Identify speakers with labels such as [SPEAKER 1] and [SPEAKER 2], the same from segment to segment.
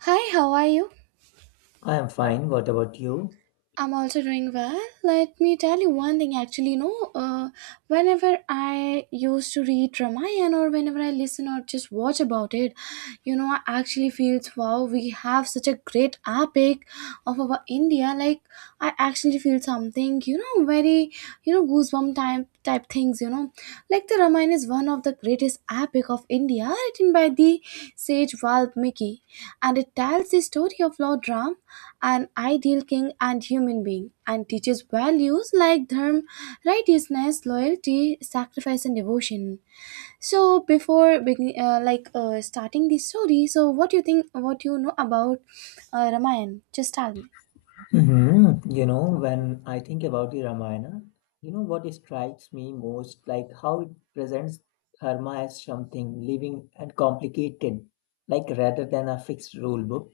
[SPEAKER 1] Hi, how are you?
[SPEAKER 2] I am fine. What about you?
[SPEAKER 1] I'm also doing well. Let me tell you one thing actually, whenever I used to read Ramayana or whenever I listen or just watch about it, I actually feels wow, we have such a great epic of our India. Like, I actually feel something, very, goosebump type things, Like the Ramayana is one of the greatest epic of India, written by the sage Valmiki, and it tells the story of Lord Ram, an ideal king and human being, and teaches values like dharma, righteousness, loyalty, sacrifice, and devotion. So, before begin, starting the story, so what do you think? What do you know about Ramayana? Just tell me.
[SPEAKER 2] Mhm. You know, when I think about the Ramayana, you know what strikes me most, like how it presents dharma as something living and complicated, like rather than a fixed rule book.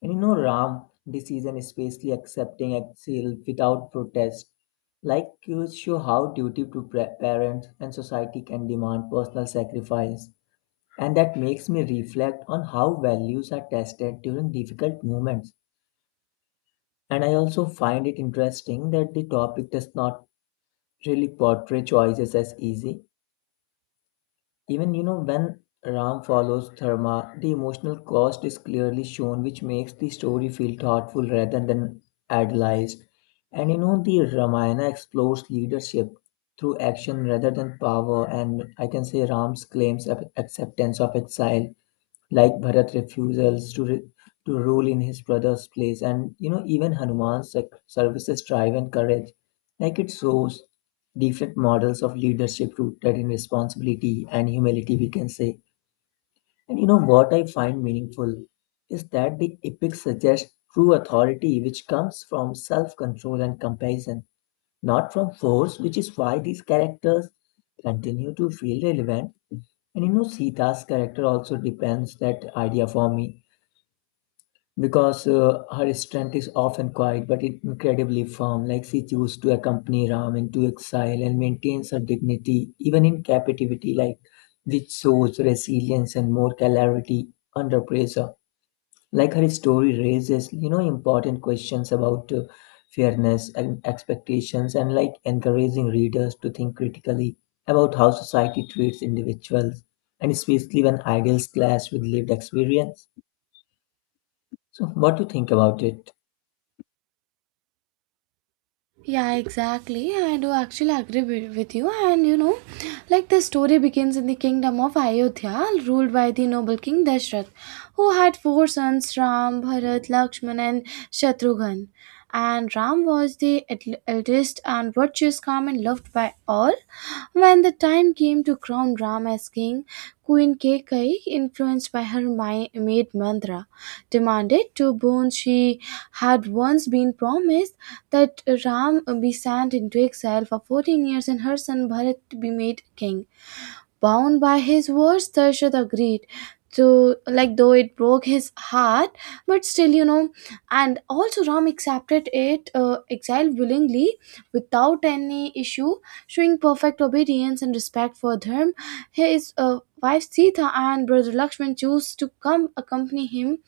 [SPEAKER 2] And Ram decision is basically accepting exile without protest, like you show how duty to parents and society can demand personal sacrifice. And that makes me reflect on how values are tested during difficult moments. And I also find it interesting that the topic does not really portray choices as easy. Even when Ram follows Dharma, the emotional cost is clearly shown, which makes the story feel thoughtful rather than idealized. And you know, the Ramayana explores leadership through action rather than power, and I can say Ram's claims of acceptance of exile, like Bharat refusals to to rule in his brother's place, and you know, even Hanuman's services, drive and courage, like it shows different models of leadership rooted in responsibility and humility, we can say. And you know what I find meaningful is that the epic suggests true authority, which comes from self control and compassion, not from force, which is why these characters continue to feel relevant. And you know, Sita's character also depends that idea for me, because her strength is often quiet but incredibly firm. Like she chooses to accompany Ram into exile and maintains her dignity even in captivity, like which shows resilience and more clarity under pressure. Like her story raises, you know, important questions about fairness and expectations, and like encouraging readers to think critically about how society treats individuals, and especially when ideals clash with lived experience. So what do you think about it?
[SPEAKER 1] Yeah, exactly. I do actually agree with you. And you know, like the story begins in the kingdom of Ayodhya, ruled by the noble king Dashrath, who had four sons Ram, Bharat, Lakshman, and Shatrughan. And Ram was the eldest and virtuous, calm, and loved by all. When the time came to crown Ram as king, Queen Kekai, influenced by her maid Mandra, demanded two boons she had once been promised that Ram be sent into exile for 14 years and her son Bharat to be made king. Bound by his words, Darshad agreed. To like though it broke his heart, but still, you know, and also Ram accepted it exile willingly without any issue, showing perfect obedience and respect for Dharm. His wife Sita and brother Lakshman chose to come accompany him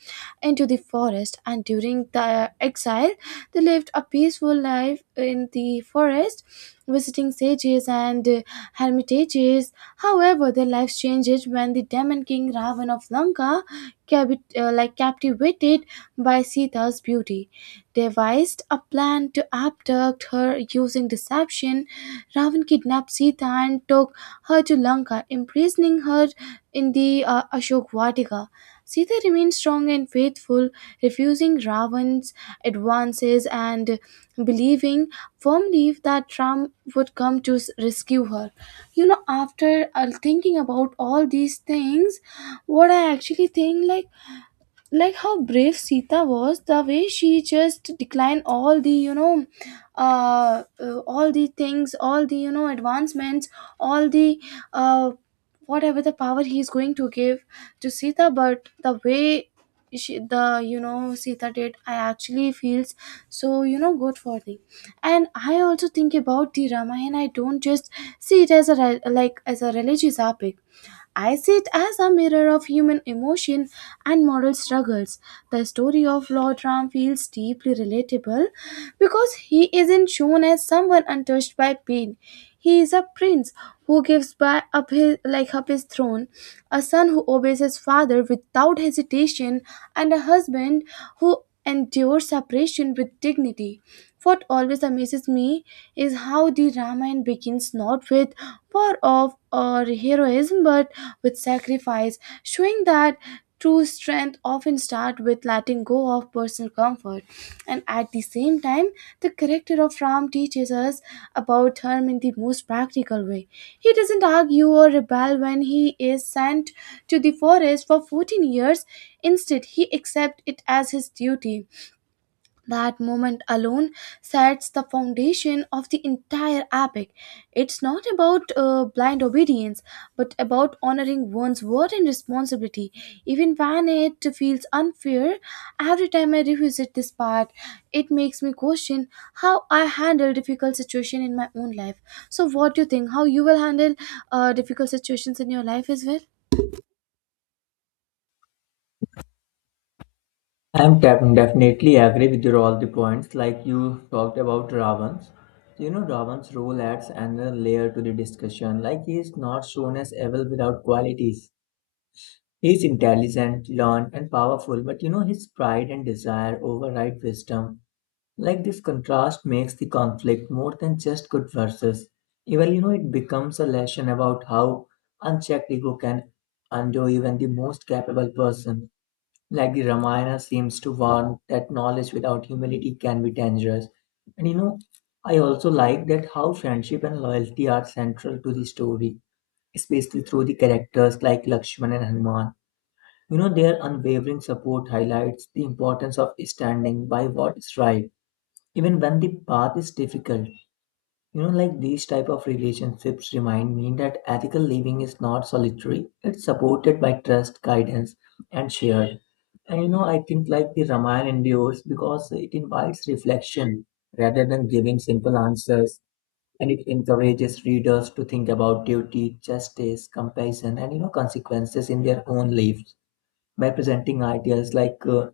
[SPEAKER 1] into the forest, and during the exile, they lived a peaceful life in the forest, visiting sages and hermitages. However, their lives changed when the demon king Ravan of Lanka, captivated by Sita's beauty, devised a plan to abduct her using deception. Ravan kidnapped Sita and took her to Lanka, imprisoning her in the Ashok Vatika. Sita remained strong and faithful, refusing Ravan's advances and believing firmly that Ram would come to rescue her. You know, after thinking about all these things, what I actually think, like how brave Sita was, the way she just declined all the all the things, all the advancements, all the uh, whatever the power he is going to give to Sita, but the way she, the Sita did, I actually feels so good for them. And I also think about the Ramayana, I don't just see it as a like as a religious epic. I see it as a mirror of human emotion and moral struggles. The story of Lord Ram feels deeply relatable because he isn't shown as someone untouched by pain. He is a prince who gives by up his like up his throne, a son who obeys his father without hesitation, and a husband who endures separation with dignity. What always amazes me is how the Ramayana begins not with war of or heroism but with sacrifice, showing that true strength often starts with letting go of personal comfort. And at the same time, the character of Ram teaches us about harm in the most practical way. He doesn't argue or rebel when he is sent to the forest for 14 years. Instead, he accepts it as his duty. That moment alone sets the foundation of the entire epic. It's not about blind obedience, but about honoring one's word and responsibility. Even when it feels unfair, every time I revisit this part, it makes me question how I handle difficult situation in my own life. So, what do you think? How you will handle difficult situations in your life as well?
[SPEAKER 2] I'm definitely agree with your all the points, like you talked about ravans you know ravan's role adds another layer to the discussion, like he is not shown as evil without qualities. He's intelligent, learned, and powerful, but you know, his pride and desire override wisdom. Like this contrast makes the conflict more than just good versus evil. You know, it becomes a lesson about how unchecked ego can undo even the most capable person. Like the Ramayana seems to warn that knowledge without humility can be dangerous. And you know, I also like that how friendship and loyalty are central to the story, especially through the characters like Lakshman and Hanuman. You know, their unwavering support highlights the importance of standing by what is right, even when the path is difficult. You know, like these type of relationships remind me that ethical living is not solitary; it's supported by trust, guidance, and shared. And you know, I think like the Ramayana endures because it invites reflection rather than giving simple answers, and it encourages readers to think about duty, justice, compassion, and you know, consequences in their own lives. By presenting ideas like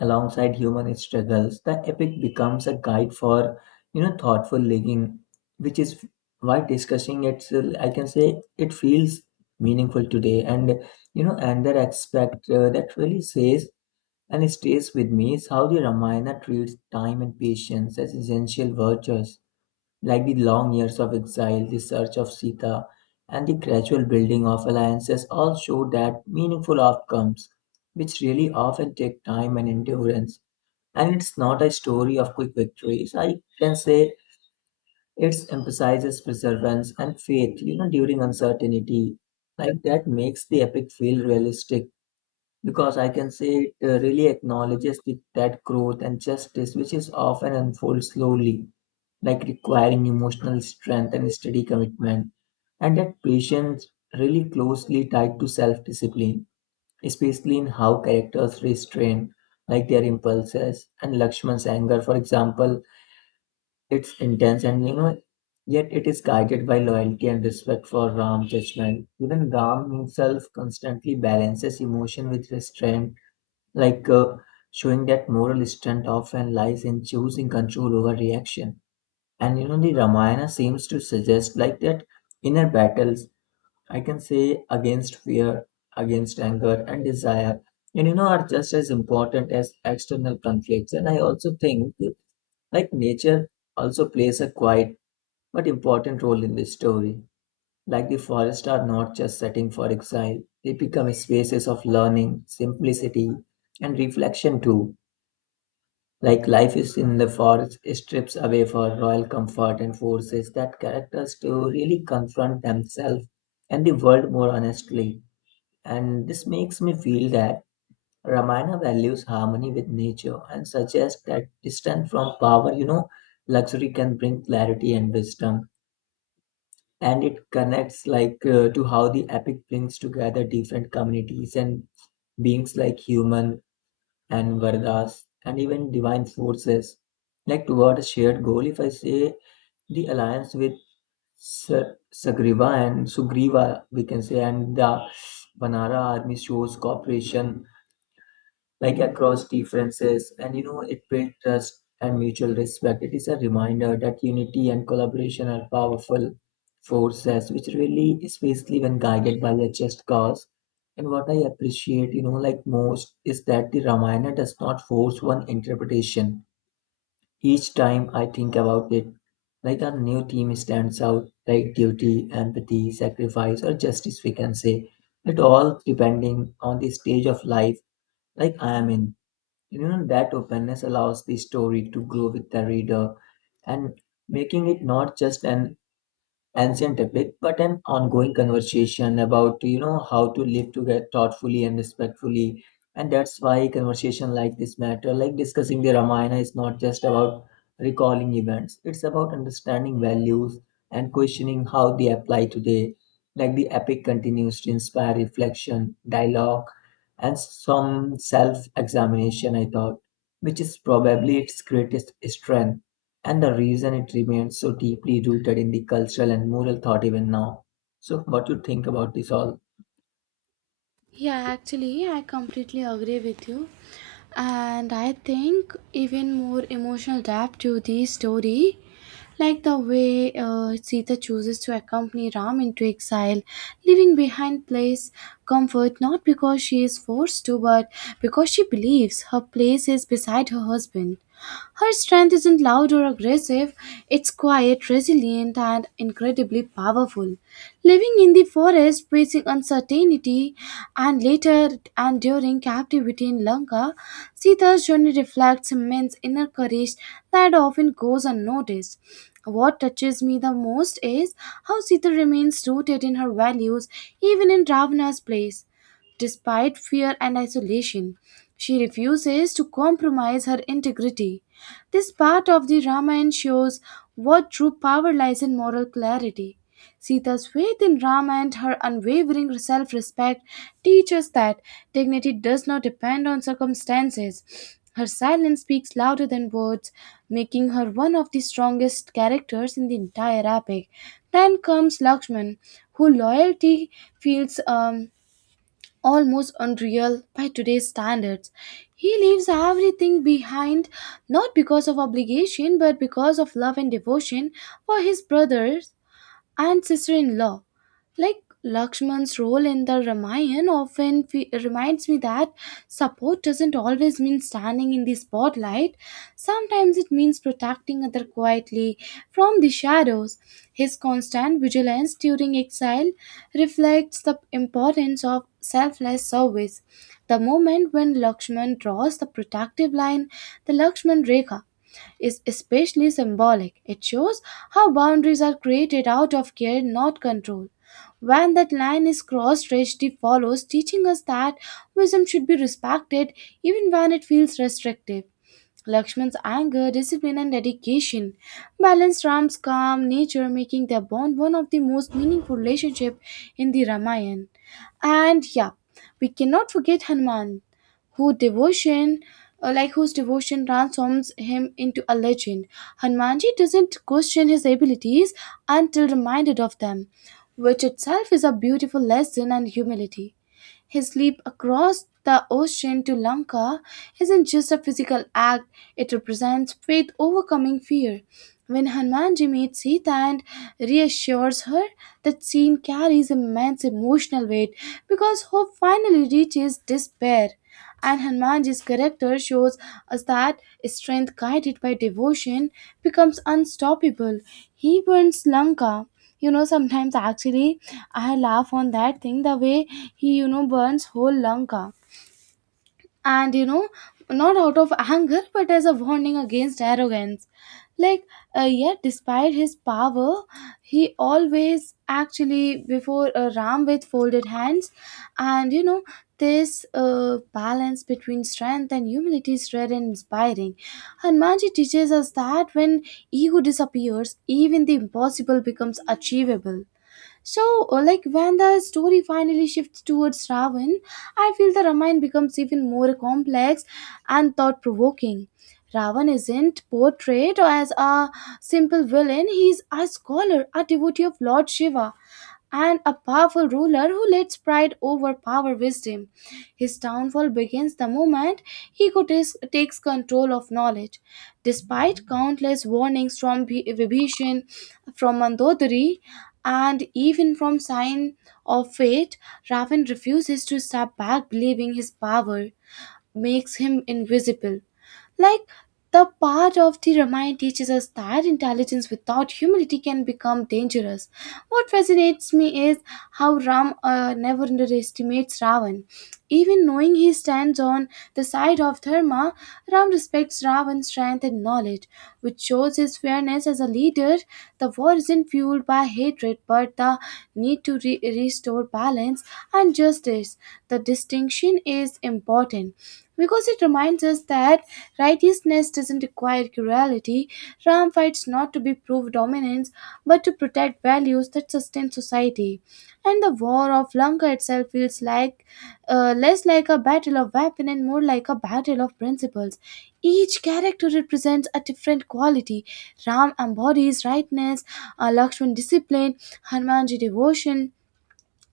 [SPEAKER 2] alongside human struggles, the epic becomes a guide for, you know, thoughtful living, which is why discussing it, I can say it feels meaningful today. And you know, another aspect that really says and stays with me is how the Ramayana treats time and patience as essential virtues, like the long years of exile, the search of Sita, and the gradual building of alliances, all show that meaningful outcomes, which really often take time and endurance. And it's not a story of quick victories. I can say it emphasizes perseverance and faith, you know, during uncertainty. Like that makes the epic feel realistic, because I can say it really acknowledges that growth and justice, which is often unfold slowly, like requiring emotional strength and steady commitment. And that patience really closely tied to self-discipline, especially in how characters restrain like their impulses, and Lakshman's anger, for example, it's intense, and you know, yet it is guided by loyalty and respect for Ram's judgment. Even Ram himself constantly balances emotion with restraint, like showing that moral strength often lies in choosing control over reaction. And you know, the Ramayana seems to suggest like that inner battles, I can say, against fear, against anger and desire, and you know, are just as important as external conflicts. And I also think like nature also plays a quiet but important role in this story. Like the forests are not just setting for exile, they become spaces of learning, simplicity, and reflection too. Like life is in the forest, strips away for royal comfort and forces that characters to really confront themselves and the world more honestly. And this makes me feel that Ramayana values harmony with nature and suggests that distance from power, you know, luxury, can bring clarity and wisdom. And it connects like to how the epic brings together different communities and beings, like human and Vardas, and even divine forces, like toward a shared goal. If I say the alliance with Sagriva and Sugriva, we can say, and the Vanara army shows cooperation like across differences. And you know, it builds trust and mutual respect. It is a reminder that unity and collaboration are powerful forces, which really especially when guided by a just cause. And what I appreciate, you know, like most, is that the Ramayana does not force one interpretation. Each time I think about it, like a new theme stands out, like duty, empathy, sacrifice, or justice, we can say. It all depending on the stage of life like I am in. You know, that openness allows the story to grow with the reader, and making it not just an ancient topic, but an ongoing conversation about, you know, how to live together thoughtfully and respectfully. And that's why conversation like this matter, like discussing the Ramayana, is not just about recalling events. It's about understanding values and questioning how they apply today. Like the epic continues to inspire reflection, dialogue, and some self-examination, I thought, which is probably its greatest strength. And the reason it remains so deeply rooted in the cultural and moral thought even now. So, what you think about this all?
[SPEAKER 1] Yeah, actually, I completely agree with you. And I think even more emotional depth to the story, like the way Sita chooses to accompany Ram into exile, leaving behind place comfort not because she is forced to, but because she believes her place is beside her husband. Her strength isn't loud or aggressive, it's quiet, resilient, and incredibly powerful. Living in the forest, facing uncertainty, and later and during captivity in Lanka, Sita's journey reflects immense inner courage that often goes unnoticed. What touches me the most is how Sita remains rooted in her values even in Ravana's place despite fear and isolation. She refuses to compromise her integrity. This part of the Ramayana shows what true power lies in moral clarity. Sita's faith in Rama and her unwavering self respect teach us that dignity does not depend on circumstances. Her silence speaks louder than words, making her one of the strongest characters in the entire epic. Then comes Lakshman, whose loyalty feels almost unreal by today's standards. He leaves everything behind not because of obligation but because of love and devotion for his brothers and sister-in-law. Like Lakshman's role in the Ramayana often reminds me that support doesn't always mean standing in the spotlight. Sometimes it means protecting other quietly from the shadows. His constant vigilance during exile reflects the importance of selfless service. The moment when Lakshman draws the protective line, the Lakshman Rekha, is especially symbolic. It shows how boundaries are created out of care, not control. When that line is crossed, tragedy follows, teaching us that wisdom should be respected even when it feels restrictive. Lakshman's anger, discipline, and dedication balanced Ram's calm nature, making their bond one of the most meaningful relationships in the Ramayana. And yeah, we cannot forget Hanuman, who devotion, whose devotion transforms him into a legend. Hanumanji doesn't question his abilities until reminded of them, which itself is a beautiful lesson and humility. His leap across the ocean to Lanka isn't just a physical act, it represents faith overcoming fear. When Hanumanji meets Sita and reassures her, that scene carries immense emotional weight because hope finally reaches despair. And Hanumanji's character shows us that strength guided by devotion becomes unstoppable. He burns Lanka. You know, sometimes actually I laugh on that thing the way he, you know, burns whole Lanka. And you know, not out of anger, but as a warning against arrogance. Like, yet despite his power, he always actually before Ram with folded hands, and you know, this balance between strength and humility is rare and inspiring. Hanumanji teaches us that when ego disappears, even the impossible becomes achievable. So, when the story finally shifts towards Ravan, I feel the Ramayana becomes even more complex and thought provoking. Ravan isn't portrayed as a simple villain, he's a scholar, a devotee of Lord Shiva, and a powerful ruler who lets pride overpower wisdom. His downfall begins the moment Hiko takes control of knowledge. Despite countless warnings from Vibhishan, from Mandodari, and even from sign of fate, raven refuses to step back, believing his power makes him invisible. Like the part of the Ramayana teaches us that intelligence without humility can become dangerous. What fascinates me is how Ram never underestimates Ravan. Even knowing he stands on the side of Dharma, Ram respects Ravan's strength and knowledge, which shows his fairness as a leader. The war isn't fueled by hatred but the need to restore balance and justice. The distinction is important because it reminds us that righteousness doesn't require cruelty. Ram fights not to be proved dominance but to protect values that sustain society. And the War of Lanka itself feels like less like a battle of weapon and more like a battle of principles. Each character represents a different quality. Ram embodies rightness, Lakshman discipline, Hanumanji devotion,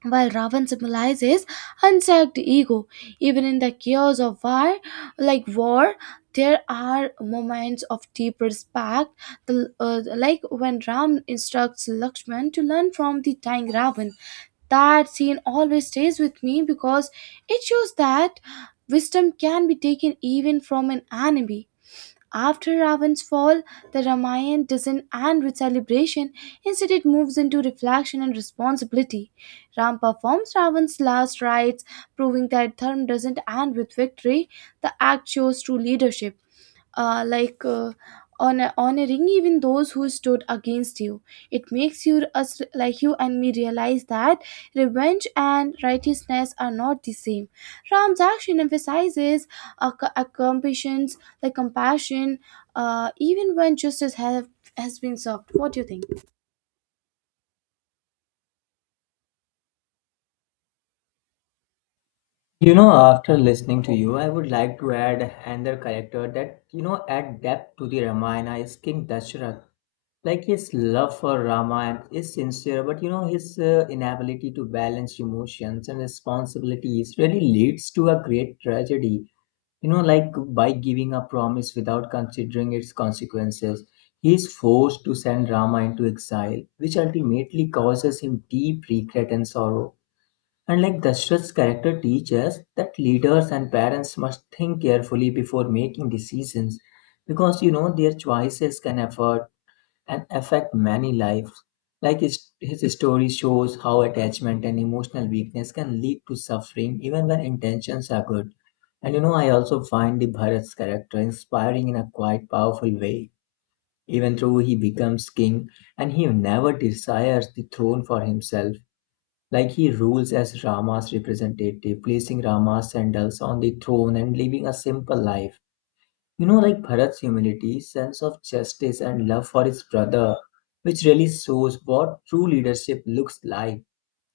[SPEAKER 1] while Ravan symbolizes unchecked ego, even in the chaos of war, like war, there are moments of deep respect, when Ram instructs Lakshman to learn from the dying Ravan. That scene always stays with me because it shows that wisdom can be taken even from an enemy. After Ravan's fall, the Ramayana doesn't end with celebration, instead, it moves into reflection and responsibility. Ram performs Ravan's last rites, proving that Dharma doesn't end with victory, the act shows true leadership uh, like uh, honoring even those who stood against you. It makes you us like you and me realize that revenge and righteousness are not the same. Ram's action emphasizes a compassion, like compassion, even when justice has been served. What do you think?
[SPEAKER 2] You know, after listening to you, I would like to add another character that, you know, add depth to the Ramayana is King Dasharath. Like his love for Rama is sincere, but you know, his inability to balance emotions and responsibilities really leads to a great tragedy. You know, like by giving a promise without considering its consequences, he is forced to send Rama into exile, which ultimately causes him deep regret and sorrow. And like Dashrath's character teaches that leaders and parents must think carefully before making decisions, because you know, their choices can affect many lives. Like his story shows how attachment and emotional weakness can lead to suffering even when intentions are good. And you know, I also find the Bharat's character inspiring in a quite powerful way. Even though he becomes king and he never desires the throne for himself, like he rules as Rama's representative, placing Rama's sandals on the throne and living a simple life. You know, like Bharat's humility, sense of justice, and love for his brother, which really shows what true leadership looks like.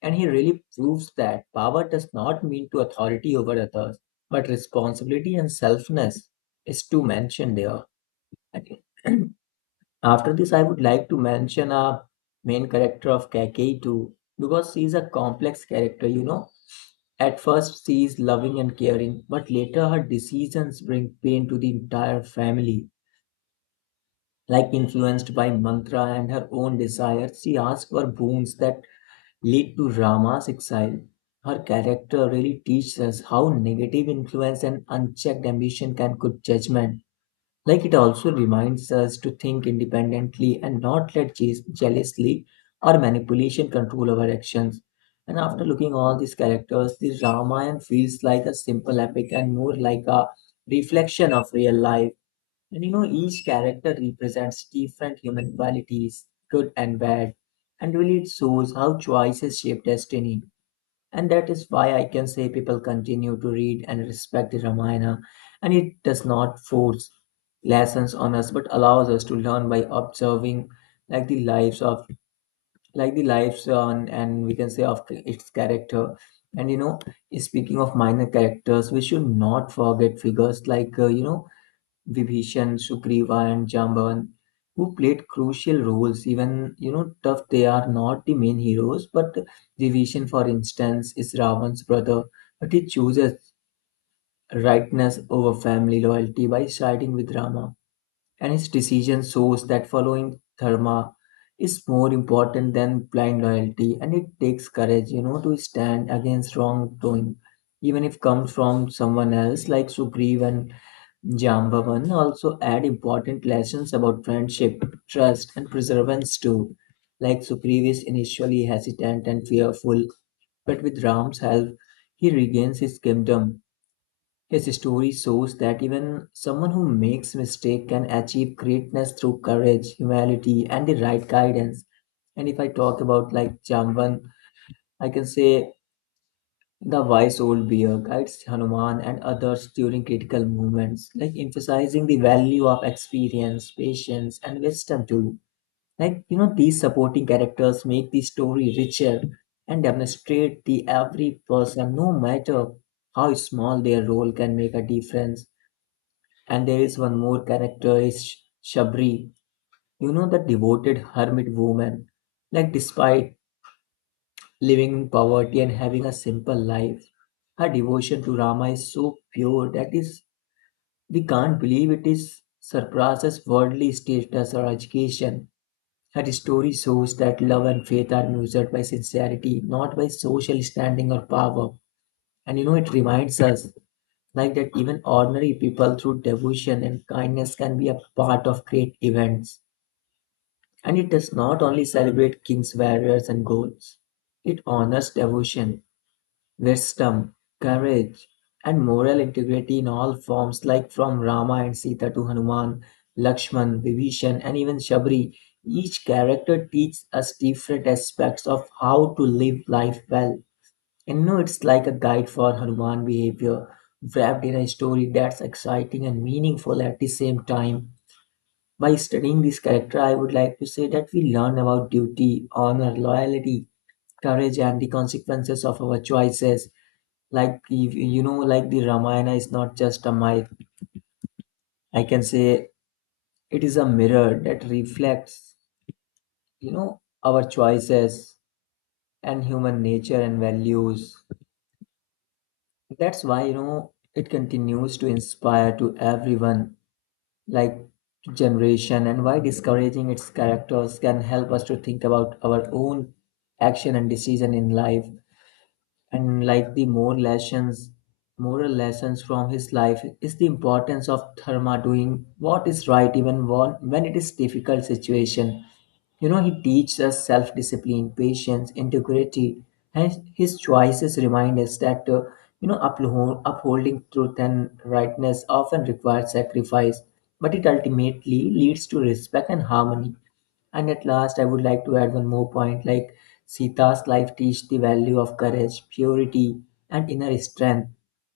[SPEAKER 2] And he really proves that power does not mean to authority over others, but responsibility and selfness is to mention there. And after this, I would like to mention a main character of Kakei too, because she is a complex character, you know. At first, she is loving and caring, but later her decisions bring pain to the entire family. Like influenced by mantra and her own desires, she asks for boons that lead to Rama's exile. Her character really teaches us how negative influence and unchecked ambition can cook judgment. Like it also reminds us to think independently and not let jealously or manipulation control our actions. And after looking all these characters, the Ramayana feels like a simple epic and more like a reflection of real life. And you know, each character represents different human qualities, good and bad. And really, it shows how choices shape destiny. And that is why I can say people continue to read and respect the Ramayana. And it does not force lessons on us, but allows us to learn by observing like the lives of like the lives on, and we can say, of its character. And you know, speaking of minor characters, we should not forget figures like you know, Vibhishan, Sugriva, and Jambavan, who played crucial roles. Even you know, tough they are not the main heroes, but Vibhishan, for instance, is Ravan's brother, but he chooses rightness over family loyalty by siding with Rama, and his decision shows that following dharma is more important than blind loyalty, and it takes courage, you know, to stand against wrongdoing even if comes from someone else. Like Sugriva and Jambavan also add important lessons about friendship, trust, and perseverance too. Like Sugriv is initially hesitant and fearful, but with Ram's help, he regains his kingdom. His story shows that even someone who makes mistake can achieve greatness through courage, humility, and the right guidance. And if I talk about like Jambavan, I can say the wise old bear guides Hanuman and others during critical moments, like emphasizing the value of experience, patience, and wisdom too. These supporting characters make the story richer and demonstrate the every person, no matter how small their role can make a difference. And there is one more character is Shabri, you know, the devoted hermit woman. Like, despite living in poverty and having a simple life. Her devotion to Rama is so pure that is we can't believe it is surpasses worldly status or education. Her story shows that love and faith are measured by sincerity, not by social standing or power. And you know it reminds us like that even ordinary people through devotion and kindness can be a part of great events. And it does not only celebrate kings, warriors, and goals. It honors devotion, wisdom, courage, and moral integrity in all forms, like from Rama and Sita to Hanuman, Lakshman, Vibhishan, and even Shabri, each character teaches us different aspects of how to live life well. And you know, it's like a guide for Hanuman behavior, wrapped in a story that's exciting and meaningful at the same time. By studying this character, I would like to say that we learn about duty, honor, loyalty, courage, and the consequences of our choices like if you know like the Ramayana is not just a myth. I can say it is a mirror that reflects, you know, our choices and human nature and values. That's why, you know, it continues to inspire to everyone, like to generation, and why discouraging its characters can help us to think about our own action and decision in life. And like the more lessons, moral lessons from his life is the importance of dharma doing what is right even when it is difficult situation. You know, he teaches us self-discipline, patience, integrity, and his choices remind us that you know upholding truth and rightness often requires sacrifice, but it ultimately leads to respect and harmony. And at last, I would like to add one more point like Sita's life teaches the value of courage, purity, and inner strength.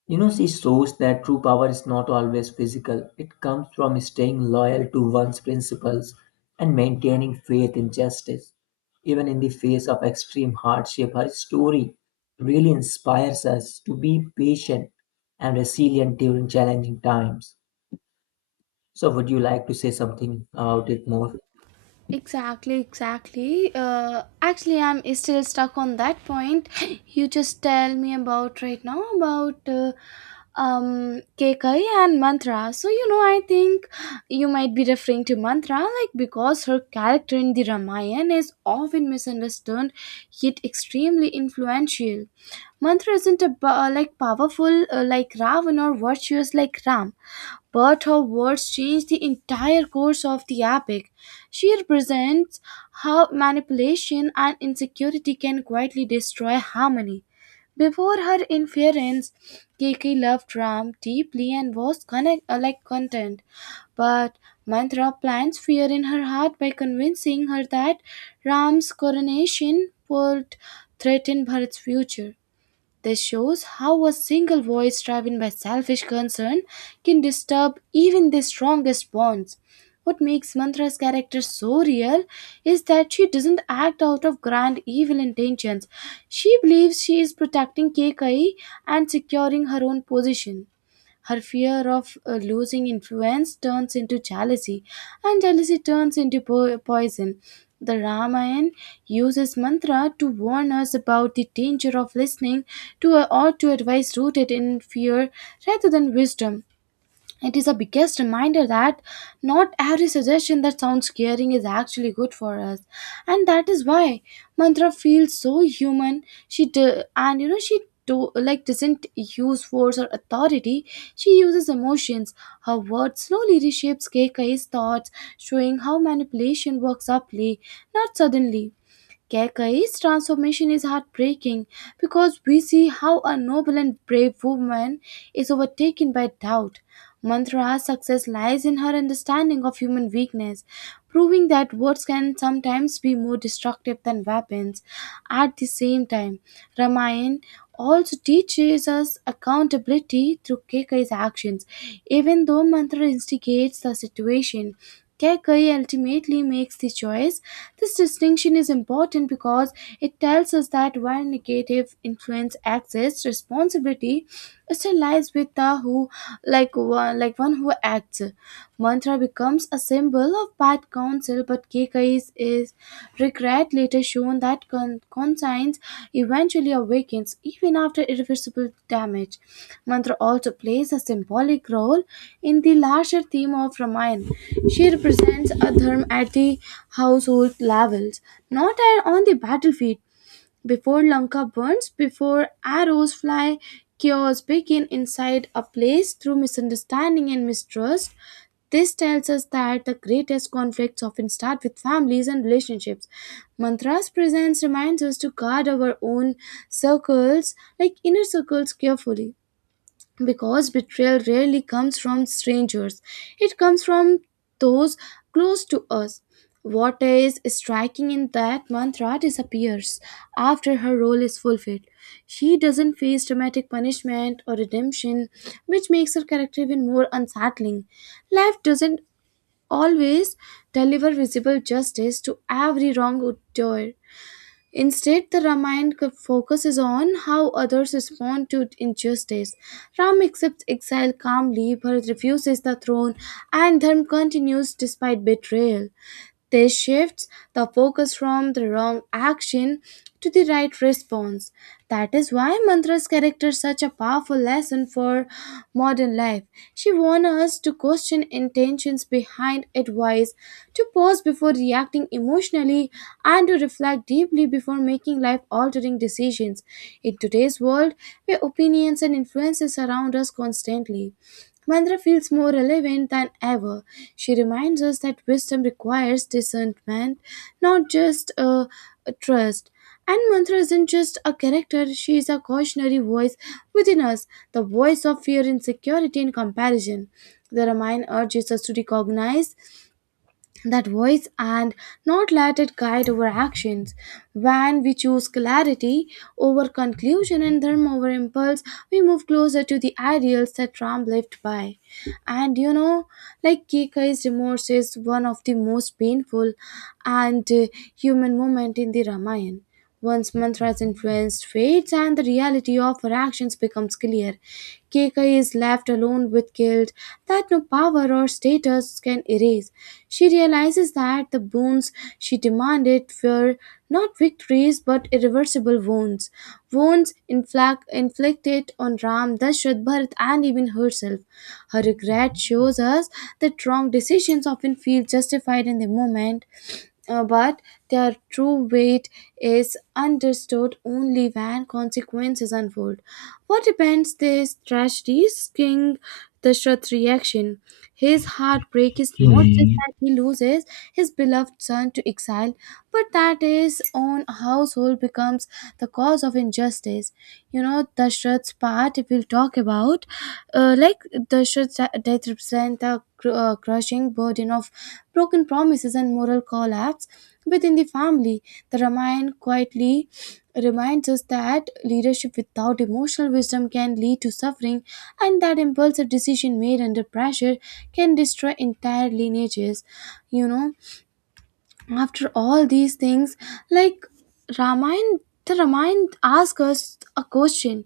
[SPEAKER 2] You know, she shows that true power is not always physical, it comes from staying loyal to one's principles and maintaining faith in justice. Even in the face of extreme hardship, her story really inspires us to be patient and resilient during challenging times. So, would you like to say something about it more?
[SPEAKER 1] Exactly, exactly. Actually, I'm still stuck on that point. You just tell me about right now about Kekai and Mantra. So you know, I think you might be referring to Mantra, like because her character in the Ramayana is often misunderstood, yet extremely influential. Mantra isn't a, powerful like Ravan or virtuous like Ram but her words change the entire course of the epic. She represents how manipulation and insecurity can quietly destroy harmony. Before her interference, Keke loved Ram deeply and was connect, like content. But Mantra plants fear in her heart by convincing her that Ram's coronation would threaten Bharat's future. This shows how a single voice driven by selfish concern can disturb even the strongest bonds. What makes Mantra's character so real is that she doesn't act out of grand evil intentions. She believes she is protecting Kekai and securing her own position. Her fear of losing influence turns into jealousy, and jealousy turns into poison. The Ramayana uses mantra to warn us about the danger of listening to a, or to advice rooted in fear rather than wisdom. It is a biggest reminder that not every suggestion that sounds caring is actually good for us, and that is why Mantra feels so human. She do, and you know she do, like doesn't use force or authority. She uses emotions. Her words slowly reshapes Keikai's thoughts, showing how manipulation works subtly, not suddenly. Kekai's transformation is heartbreaking because we see how a noble and brave woman is overtaken by doubt. Mantra's success lies in her understanding of human weakness, proving that words can sometimes be more destructive than weapons. At the same time, Ramayana also teaches us accountability through Kekai's actions. Even though Mantra instigates the situation, Kekai ultimately makes the choice. This distinction is important because it tells us that while negative influence exists, responsibility still lies with Amrita, who one who acts. Mantra becomes a symbol of bad counsel, but Kekais is regret later shown that conscience eventually awakens even after irreversible damage. Mantra also plays a symbolic role in the larger theme of Ramayana. She represents a dharma at the household levels, not a- on the battlefield. Before Lanka burns, before arrows fly, chaos begin inside a place through misunderstanding and mistrust. This tells us that the greatest conflicts often start with families and relationships. Mantra's presence reminds us to guard our own circles, like inner circles, carefully, because betrayal rarely comes from strangers, it comes from those close to us. What is striking in that mantra disappears after her role is fulfilled. She doesn't face dramatic punishment or redemption, which makes her character even more unsettling. Life doesn't always deliver visible justice to every wrongdoer. Instead, the Ramayana focuses on how others respond to injustice. Ram accepts exile calmly but refuses the throne, and Dharma continues despite betrayal. This shifts the focus from the wrong action to the right response. That is why Mantra's character is such a powerful lesson for modern life. She warns us to question intentions behind advice, to pause before reacting emotionally, and to reflect deeply before making life altering decisions. In today's world, where opinions and influences surround us constantly, Mandra feels more relevant than ever. She reminds us that wisdom requires discernment, not just a trust. And Mantra isn't just a character, she is a cautionary voice within us, the voice of fear, insecurity, and comparison. The Ramayana urges us to recognize that voice and not let it guide our actions. When we choose clarity over conclusion and dharma over impulse, we move closer to the ideals that Ram lived by. And you know, like Kikai's remorse is one of the most painful and human moment in the Ramayana. Once mantras influence fates and the reality of her actions becomes clear, Keika is left alone with guilt that no power or status can erase. She realizes that the boons she demanded were not victories but irreversible wounds, wounds inflicted on Ram, Dashrath, Bharat, and even herself. Her regret shows us that wrong decisions often feel justified in the moment, but their true weight is understood only when consequences unfold. What depends this tragedy king Dashrath's reaction? His heartbreak is not just
[SPEAKER 2] Hmm.
[SPEAKER 1] that he loses his beloved son to exile, but that his own household becomes the cause of injustice. You know, Dashrath's path art we'll talk about uh, like the shirts that represent the crushing burden of broken promises and moral collapse within the family. The ramayana quietly reminds us that leadership without emotional wisdom can lead to suffering, and that impulsive decision made under pressure can destroy entire lineages. You know, after all these things, like, ramayana the ramayana asks us a question.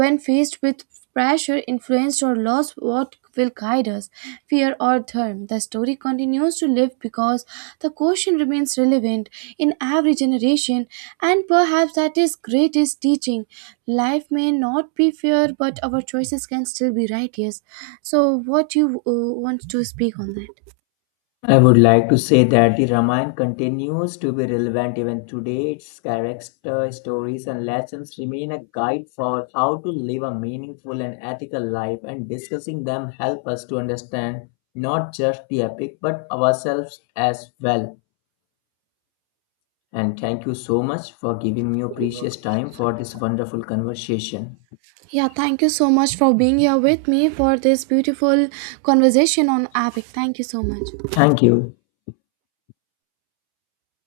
[SPEAKER 1] When faced with pressure influence or loss, what will guide us? Fear or dharma? The story continues to live because the question remains relevant in every generation, and perhaps that is greatest teaching. Life may not be fair but our choices can still be right. Yes, so what you want to speak on that?
[SPEAKER 2] I would like to say that the Ramayana continues to be relevant even today. Its character, stories, and lessons remain a guide for how to live a meaningful and ethical life, and discussing them help us to understand not just the epic but ourselves as well. And thank you so much for giving me your precious time for this wonderful conversation.
[SPEAKER 1] Yeah, thank you so much for being here with me for this beautiful conversation on Epic. Thank you so much.
[SPEAKER 2] Thank you.